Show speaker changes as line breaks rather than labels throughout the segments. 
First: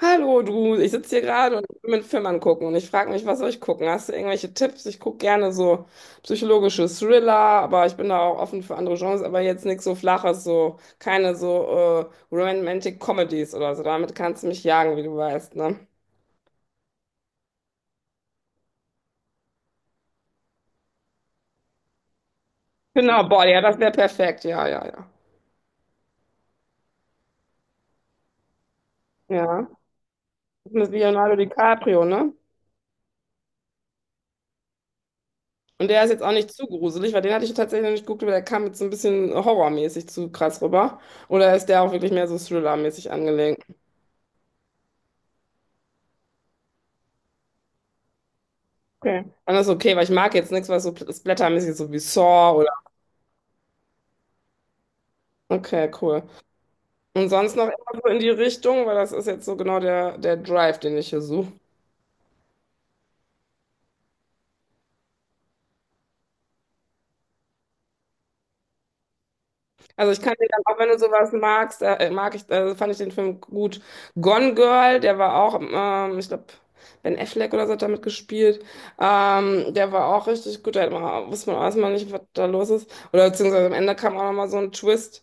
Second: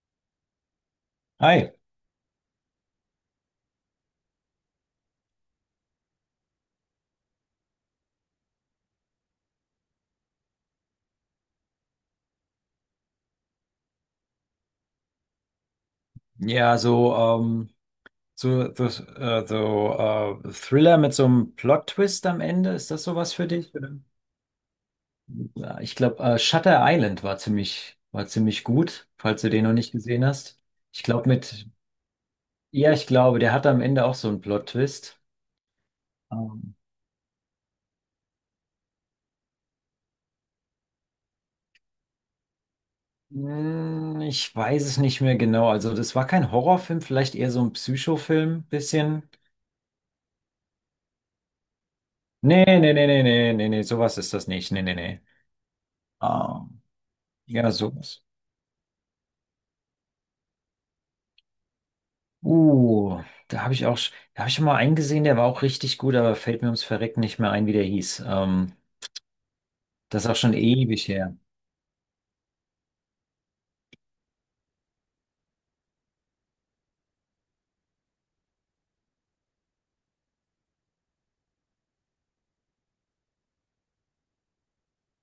Hallo du, ich sitze hier gerade und
Hi.
will mir einen Film angucken und ich frage mich, was soll ich gucken? Hast du irgendwelche Tipps? Ich gucke gerne so psychologische Thriller, aber ich bin da auch offen für andere Genres, aber jetzt nichts so Flaches, so keine so Romantic Comedies oder so. Damit kannst du mich jagen, wie du weißt, ne?
Ja, so, ähm, so, so, Thriller mit so einem Plot-Twist am Ende, ist das
Genau,
sowas
boah,
für
ja,
dich?
das
Oder?
wäre perfekt. Ja, ja, ja.
Ja, ich glaube, Shutter Island war war ziemlich gut, falls du den
Ja,
noch nicht gesehen hast.
das ist mit
Ich glaube
Leonardo
mit,
DiCaprio, ne?
ja, ich glaube, der hatte am Ende auch so einen Plot-Twist.
Und der ist jetzt auch nicht zu
Ähm,
gruselig, weil den hatte ich tatsächlich noch nicht geguckt, aber der kam jetzt so ein bisschen horrormäßig zu krass rüber. Oder ist der auch wirklich mehr so thrillermäßig angelegt?
ich weiß es nicht mehr genau. Also das war kein Horrorfilm, vielleicht eher so ein Psychofilm,
Okay.
bisschen.
Dann ist okay, weil ich mag jetzt nichts, was so splattermäßig ist, so wie Saw
Nee,
oder.
nee, nee, nee, nee, nee, nee, sowas ist das nicht. Nee, nee, nee.
Okay, cool.
Ähm,
Und sonst noch
ja,
immer so in
sowas.
die Richtung, weil das ist jetzt so genau der Drive, den ich hier suche.
Uh, da habe ich auch, da habe ich schon mal einen gesehen, der war auch richtig gut, aber fällt mir ums Verrecken nicht mehr ein, wie der hieß.
Also ich
Das ist
kann
auch
dir
schon
dann, auch wenn du
ewig
sowas
her.
magst, mag ich, fand ich den Film gut. Gone Girl, der war auch, ich glaube, Ben Affleck oder so hat damit gespielt. Der war auch richtig gut. Da hat man, wusste man auch erstmal nicht, was da los ist. Oder beziehungsweise am Ende kam auch nochmal so ein Twist.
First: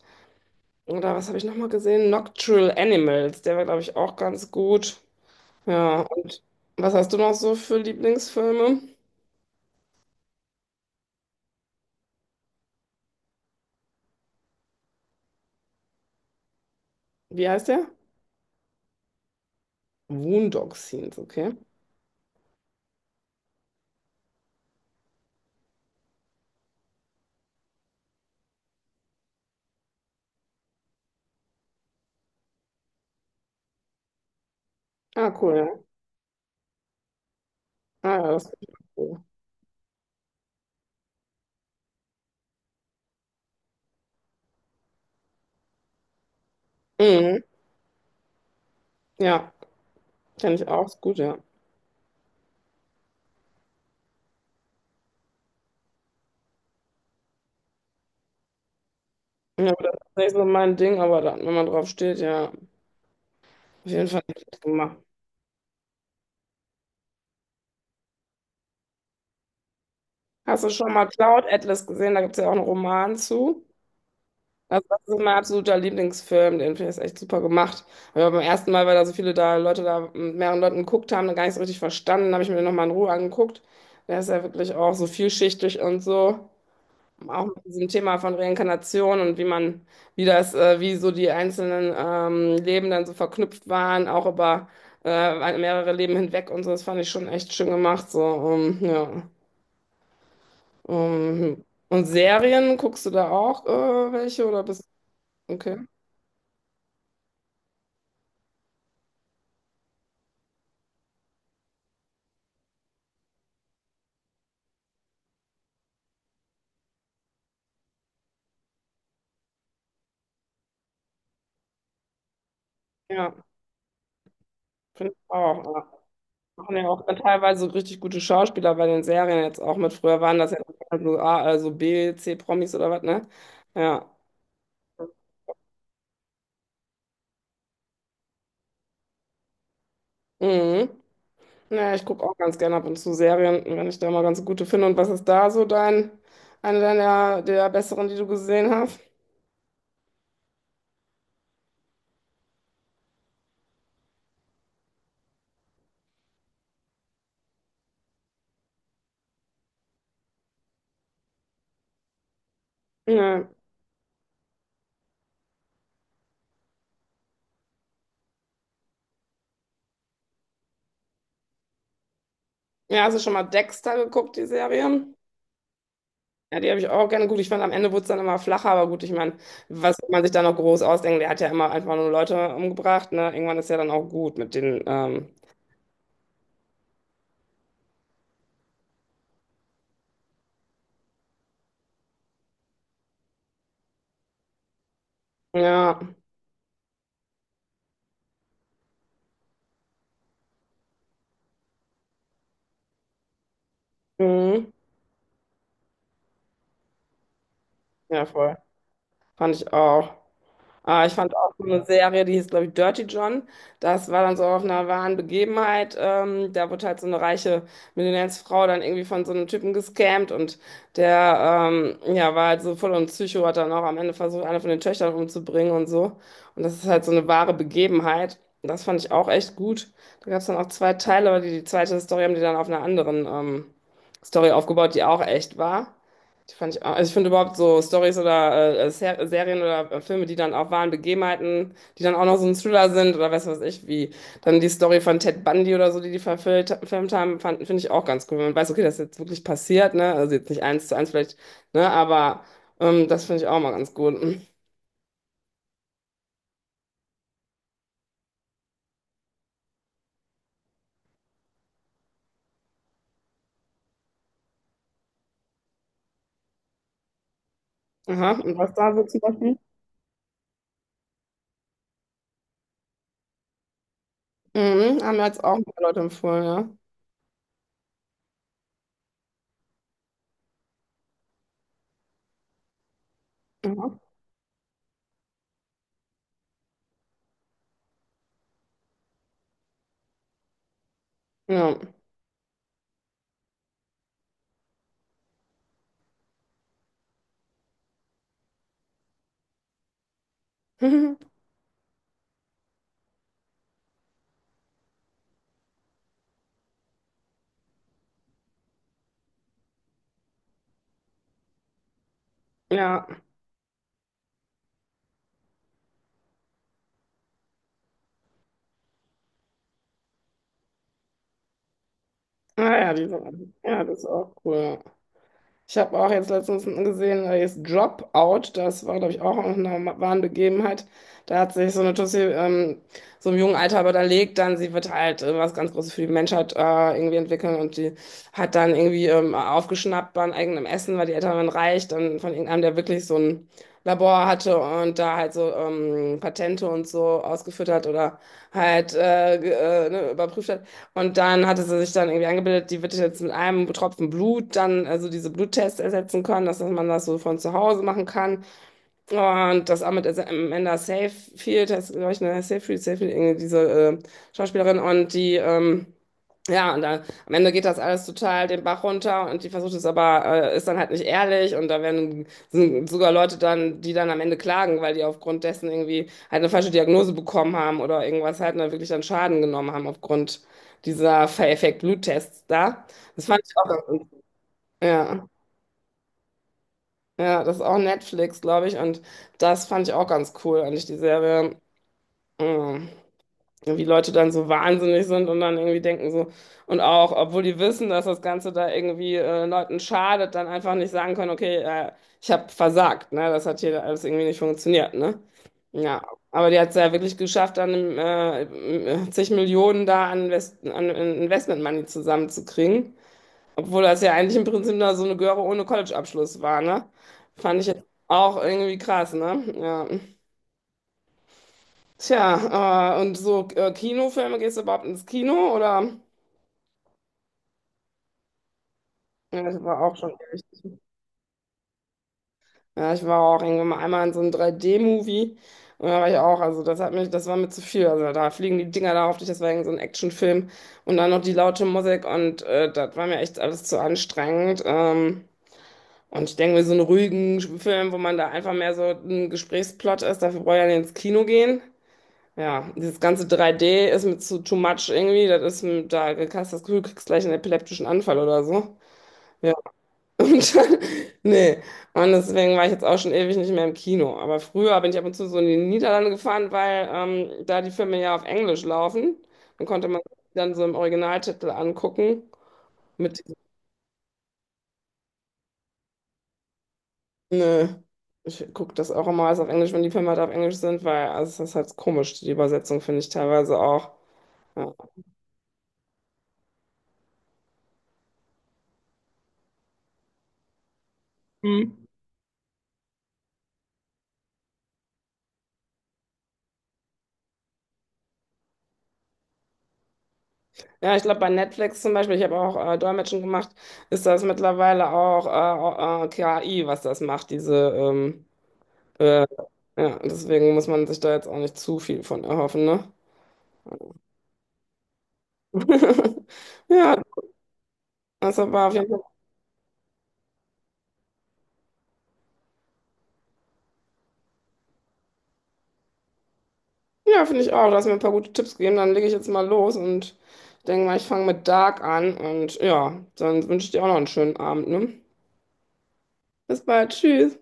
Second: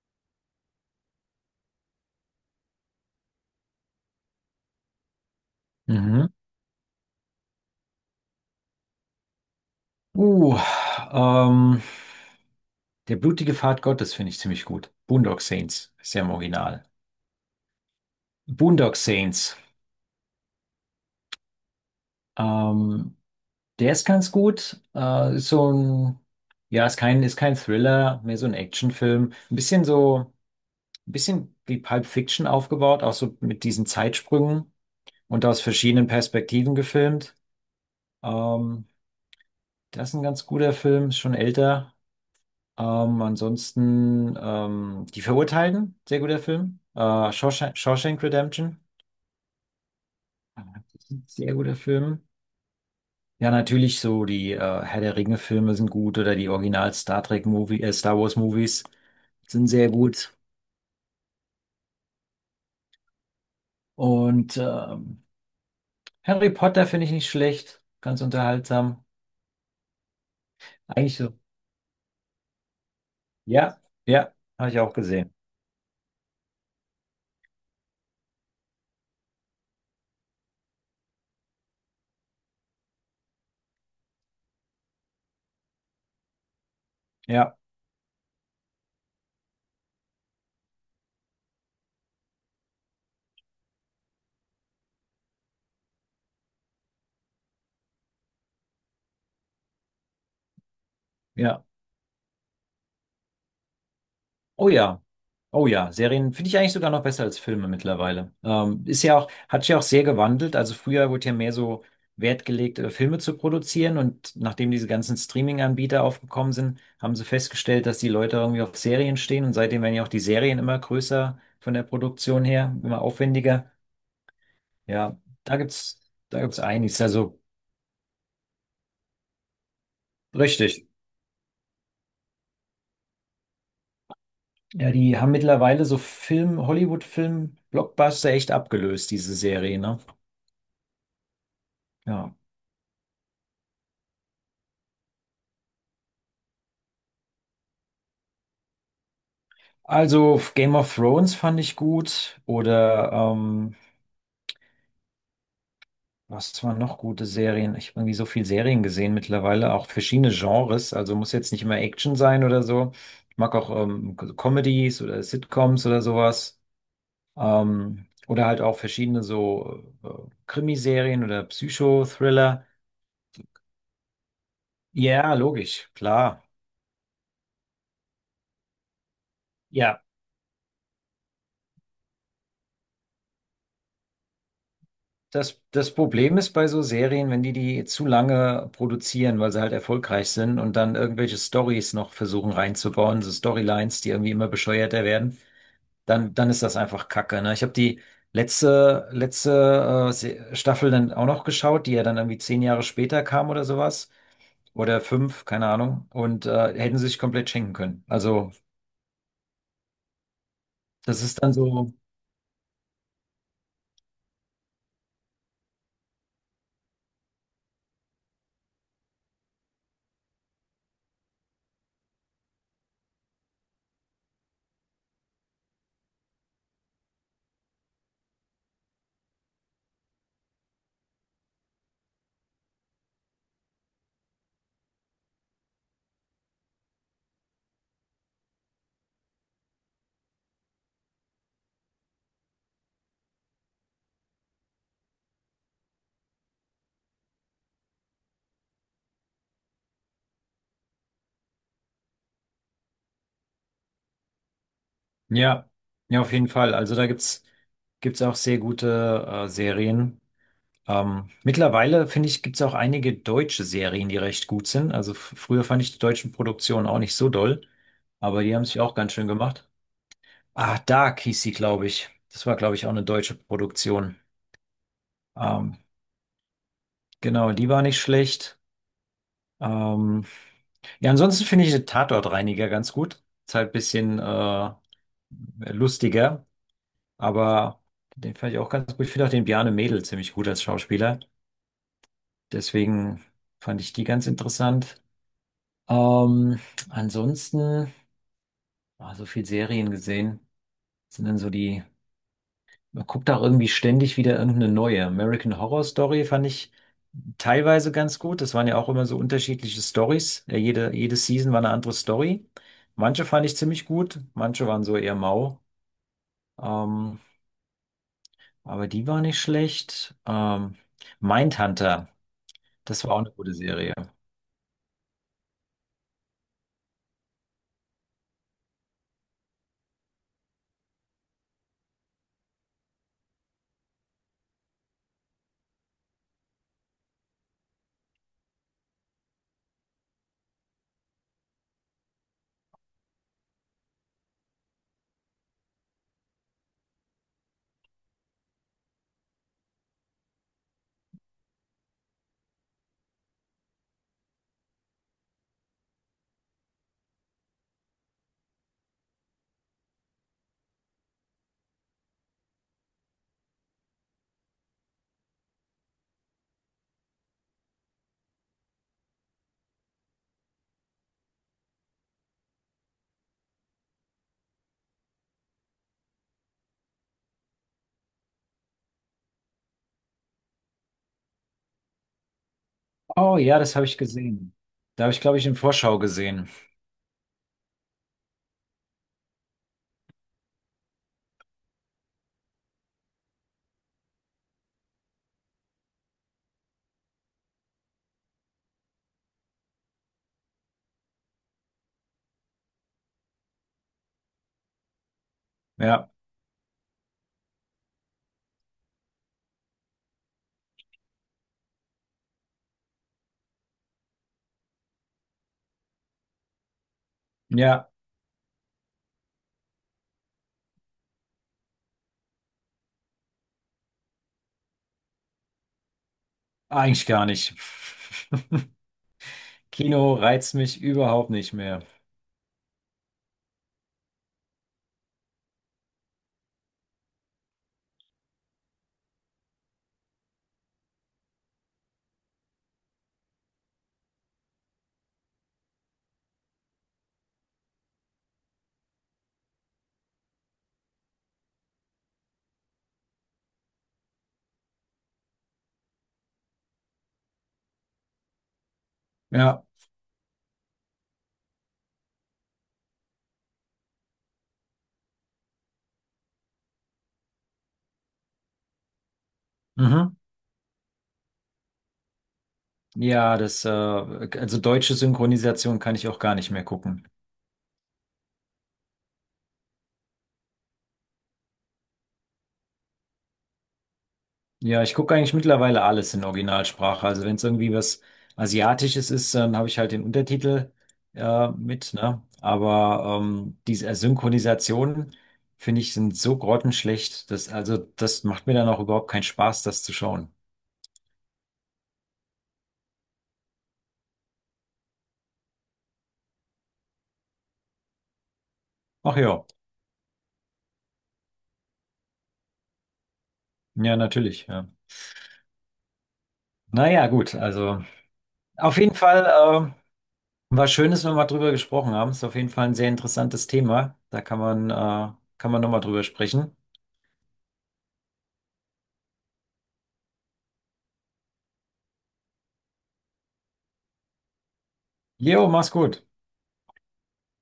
Oder was habe ich nochmal gesehen? Nocturnal Animals, der war, glaube ich, auch ganz gut. Ja,
Mhm.
und was hast du noch so für Lieblingsfilme?
Uh, ähm, Der blutige Pfad Gottes finde ich ziemlich gut. Boondock Saints ist ja im Original.
Wie heißt der?
Boondock Saints.
Boondock Saints, okay.
Ähm, der ist ganz gut. Ist so ein, ja, ist kein Thriller, mehr so ein Actionfilm. Ein bisschen so, ein bisschen wie Pulp Fiction aufgebaut, auch so mit diesen Zeitsprüngen.
Ah,
Und
cool,
aus
ja.
verschiedenen Perspektiven gefilmt.
Ah, ja, das ist
Ähm,
cool.
das ist ein ganz guter Film, ist schon älter. Ansonsten Die Verurteilten, sehr guter Film.
Mhm.
Shawshank Redemption,
Ja, kenne ich auch, ist gut, ja.
sehr guter Film. Ja, natürlich so die Herr der Ringe-Filme sind gut oder die Original Star Trek Movie, Star Wars Movies sind
Ja, aber
sehr
das ist nicht
gut.
so mein Ding, aber dann, wenn man drauf steht, ja, auf jeden Fall
Und
nicht gemacht.
Harry Potter finde ich nicht schlecht, ganz unterhaltsam.
Hast du schon mal
Eigentlich so.
Cloud Atlas gesehen? Da gibt es ja auch einen Roman zu.
Ja, ja, habe ich
Also
auch
das ist
gesehen.
mein absoluter Lieblingsfilm, den finde ich ist echt super gemacht. Aber beim ersten Mal, weil da so viele da Leute da mit mehreren Leuten geguckt haben, gar nicht so richtig verstanden, habe ich mir den nochmal in Ruhe angeguckt. Der ist ja wirklich auch so vielschichtig und so. Auch
Ja,
mit diesem Thema von Reinkarnation und wie man, wie das, wie so die einzelnen Leben dann so verknüpft waren, auch über mehrere Leben hinweg und so. Das fand ich schon echt schön gemacht. So, ja.
ja.
Und Serien, guckst du da auch welche oder
Oh
bist
ja. Oh
okay.
ja, Serien finde ich eigentlich sogar noch besser als Filme mittlerweile. Ist ja auch, hat sich ja auch sehr gewandelt. Also früher wurde ja mehr so Wert gelegt, Filme zu produzieren, und nachdem diese ganzen Streaming-Anbieter aufgekommen sind, haben sie festgestellt, dass die Leute irgendwie auf Serien stehen, und seitdem werden ja auch die Serien immer größer von der Produktion her, immer
Ja.
aufwendiger.
Finde ich
Ja, da
auch. Ja.
gibt's, da gibt's
Machen ja
einiges.
auch
Also
teilweise richtig gute Schauspieler bei den Serien jetzt auch mit. Früher waren das ja
richtig.
nur A, also B, C-Promis oder was, ne? Ja.
Ja, die haben mittlerweile so Film, Hollywood-Film, Blockbuster echt abgelöst, diese Serie, ne?
Mhm. Naja, ich gucke
Ja.
auch ganz gerne ab und zu Serien, wenn ich da mal ganz gute finde. Und was ist da so dein, eine deiner der besseren, die du gesehen hast?
Also Game of Thrones fand ich gut oder was waren noch gute Serien? Ich habe irgendwie so viel Serien gesehen mittlerweile, auch verschiedene Genres. Also muss jetzt nicht immer Action sein oder so. Ich
Ja.
mag auch Comedies oder Sitcoms oder sowas. Oder halt auch verschiedene so Krimiserien oder Psychothriller.
Ja, hast du schon mal Dexter geguckt, die Serie?
Ja, logisch, klar.
Ja, die habe ich auch gerne. Gut, ich fand, am Ende wurde es dann immer flacher, aber gut, ich meine, was
Ja.
soll man sich da noch groß ausdenken? Der hat ja immer einfach nur Leute umgebracht, ne? Irgendwann ist ja dann auch gut mit den
Das, das Problem ist bei so Serien, wenn die zu lange produzieren, weil sie halt erfolgreich sind und dann irgendwelche Stories noch versuchen reinzubauen, so Storylines, die irgendwie immer bescheuerter werden,
ja,
dann ist das einfach Kacke, ne? Ich habe die letzte Staffel dann auch noch geschaut, die ja dann irgendwie 10 Jahre später kam oder sowas.
mhm.
Oder fünf, keine Ahnung. Und hätten sie sich komplett schenken können.
Ja,
Also,
voll. Fand ich auch. Ah, ich
das
fand
ist
auch
dann
so eine
so,
Serie, die hieß, glaube ich, Dirty John. Das war dann so auf einer wahren Begebenheit. Da wurde halt so eine reiche Millionärsfrau dann irgendwie von so einem Typen gescammt und der ja, war halt so voll und Psycho, hat dann auch am Ende versucht, eine von den Töchtern umzubringen und so. Und das ist halt so eine wahre Begebenheit. Das fand ich auch echt gut. Da gab es dann auch zwei Teile, aber die zweite Story haben die dann auf einer anderen Story aufgebaut, die auch echt war. Die fand ich auch, also ich finde überhaupt so Stories oder Serien oder Filme, die dann auch wahren Begebenheiten, die dann auch noch so ein Thriller sind oder weiß was ich, wie dann die Story von Ted Bundy oder so, die verfilmt haben, finde ich auch ganz cool. Wenn man weiß, okay, das ist jetzt wirklich passiert, ne? Also jetzt nicht eins zu eins vielleicht, ne? Aber das finde ich auch mal ganz gut.
ja, ja, auf jeden Fall. Also gibt's auch sehr gute Serien. Mittlerweile, finde ich, gibt es auch einige deutsche Serien, die recht gut sind. Also früher fand ich die deutschen Produktionen auch nicht so doll,
Aha,
aber die
und
haben
was
sich
da
auch
so
ganz
zum
schön
Beispiel?
gemacht. Ah, Dark hieß sie, glaube ich. Das war, glaube ich, auch eine deutsche Produktion.
Mhm, haben mir jetzt auch ein
Ähm,
paar Leute empfohlen, ja.
genau, die war nicht schlecht. Ähm, ja, ansonsten finde ich den Tatortreiniger ganz gut. Ist halt ein
Aha.
bisschen lustiger, aber den fand ich auch ganz gut. Ich finde auch den Bjarne Mädel ziemlich gut als Schauspieler.
Ja.
Deswegen fand ich die ganz interessant. Ähm, ansonsten, so viel Serien gesehen, sind dann so die, man guckt auch irgendwie ständig wieder irgendeine neue. American Horror Story fand ich teilweise ganz gut. Das waren ja auch immer so unterschiedliche Stories. Ja, jede Season war eine andere Story.
Ja.
Manche fand ich ziemlich gut, manche waren so eher mau. Ähm, aber die war nicht schlecht. Mindhunter,
Ah ja,
das
die
war auch eine
sind,
gute
ja,
Serie.
das ist auch cool. Ich habe auch jetzt letztens gesehen, da ist Dropout, das war, glaube ich, auch aus einer wahren Begebenheit. Da hat sich so eine Tussi so im jungen Alter überlegt, dann sie wird halt was ganz Großes für die Menschheit irgendwie entwickeln und die hat dann irgendwie aufgeschnappt bei eigenem Essen, weil die Eltern waren reich, dann von irgendeinem, der wirklich so ein Labor hatte und da halt so Patente und so ausgeführt hat oder halt ne, überprüft hat. Und dann hatte sie sich dann irgendwie angebildet, die wird jetzt mit einem Tropfen Blut dann also diese Bluttests ersetzen können, dass man das so von zu Hause machen kann. Oh, und das auch mit Amanda Seyfried, das glaube ich, ne, Seyfried, Seyfried, irgendwie diese äh, Schauspielerin und die, ja, und dann am Ende geht das alles total den Bach runter und die versucht es aber, ist dann halt nicht ehrlich und da werden sind sogar Leute dann, die dann am Ende klagen, weil die aufgrund dessen irgendwie halt eine falsche Diagnose bekommen haben oder irgendwas halt und dann wirklich dann Schaden genommen haben aufgrund dieser Fake-Bluttests da. Das
Oh
fand ich
ja, das habe ich
auch,
gesehen. Da habe ich,
ja.
glaube ich, in Vorschau gesehen.
Ja, das ist auch Netflix, glaube ich. Und das fand ich auch ganz cool, eigentlich die Serie. Mm, wie Leute dann so wahnsinnig sind und dann irgendwie denken so, und auch, obwohl die wissen, dass das Ganze da irgendwie Leuten schadet, dann einfach nicht sagen können, okay, ich habe versagt, ne? Das hat hier alles irgendwie nicht funktioniert, ne? Ja,
Ja,
aber die hat es ja wirklich geschafft, dann zig Millionen da an, Invest an Investment Money zusammenzukriegen. Obwohl das ja eigentlich im Prinzip da so eine Göre ohne College-Abschluss war, ne? Fand ich jetzt ja
ja.
auch irgendwie krass, ne? Ja. Tja, und so Kinofilme, gehst du überhaupt ins Kino oder?
Eigentlich gar nicht.
Ja, ich war auch
Kino
schon
reizt
richtig.
mich überhaupt nicht mehr.
Ja, ich war auch irgendwann mal einmal in so einem 3D-Movie und da war ich auch, also das hat mich, das war mir zu viel. Also da fliegen die Dinger da auf dich, das war irgend so ein Actionfilm und dann noch die laute Musik und das war mir echt alles zu anstrengend. Und ich denke mir, so einen ruhigen Film, wo man da einfach mehr so ein Gesprächsplot ist, dafür brauche ich ja nicht ins Kino gehen. Ja, dieses ganze 3D ist mir zu too much irgendwie. Das ist, da hast du das Gefühl, du kriegst gleich einen epileptischen Anfall oder so. Ja,
Ja,
und dann, nee. Und deswegen war ich jetzt auch schon ewig nicht mehr im Kino. Aber früher bin ich ab und zu so in die Niederlande gefahren, weil da die Filme ja auf Englisch laufen. Dann konnte man
mhm.
dann so im Originaltitel angucken mit
Ja, also deutsche Synchronisation kann ich auch gar nicht mehr gucken.
nö. Ich gucke das auch immer alles auf Englisch, wenn die Filme halt auf Englisch sind, weil also es ist halt komisch, die Übersetzung finde ich teilweise auch. Ja,
Ja, ich gucke eigentlich mittlerweile alles in Originalsprache. Also wenn es irgendwie was Asiatisches ist, dann habe ich halt den Untertitel
mhm,
mit, ne? Aber diese Synchronisationen, finde ich, sind so grottenschlecht, dass, also das macht mir dann auch überhaupt keinen Spaß, das zu schauen.
ja ich glaube bei Netflix zum Beispiel, ich habe auch Dolmetschen gemacht, ist das mittlerweile auch KI, was das macht, diese
Ach
äh,
ja,
ja, deswegen muss man sich da jetzt auch nicht zu viel von erhoffen, ne?
ja, natürlich, ja.
Ja,
Naja, gut, also.
das war auf
Auf
jeden
jeden
Fall.
Fall war schön, dass wir mal drüber gesprochen haben. Ist auf jeden Fall ein sehr interessantes Thema. Da kann man nochmal drüber sprechen.
Ja, finde ich auch. Du hast mir ein paar gute Tipps gegeben. Dann lege ich jetzt mal los und denke mal, ich fange mit Dark an. Und ja, dann wünsche ich dir auch noch einen schönen Abend, ne?
Jo, mach's gut.
Bis bald. Tschüss.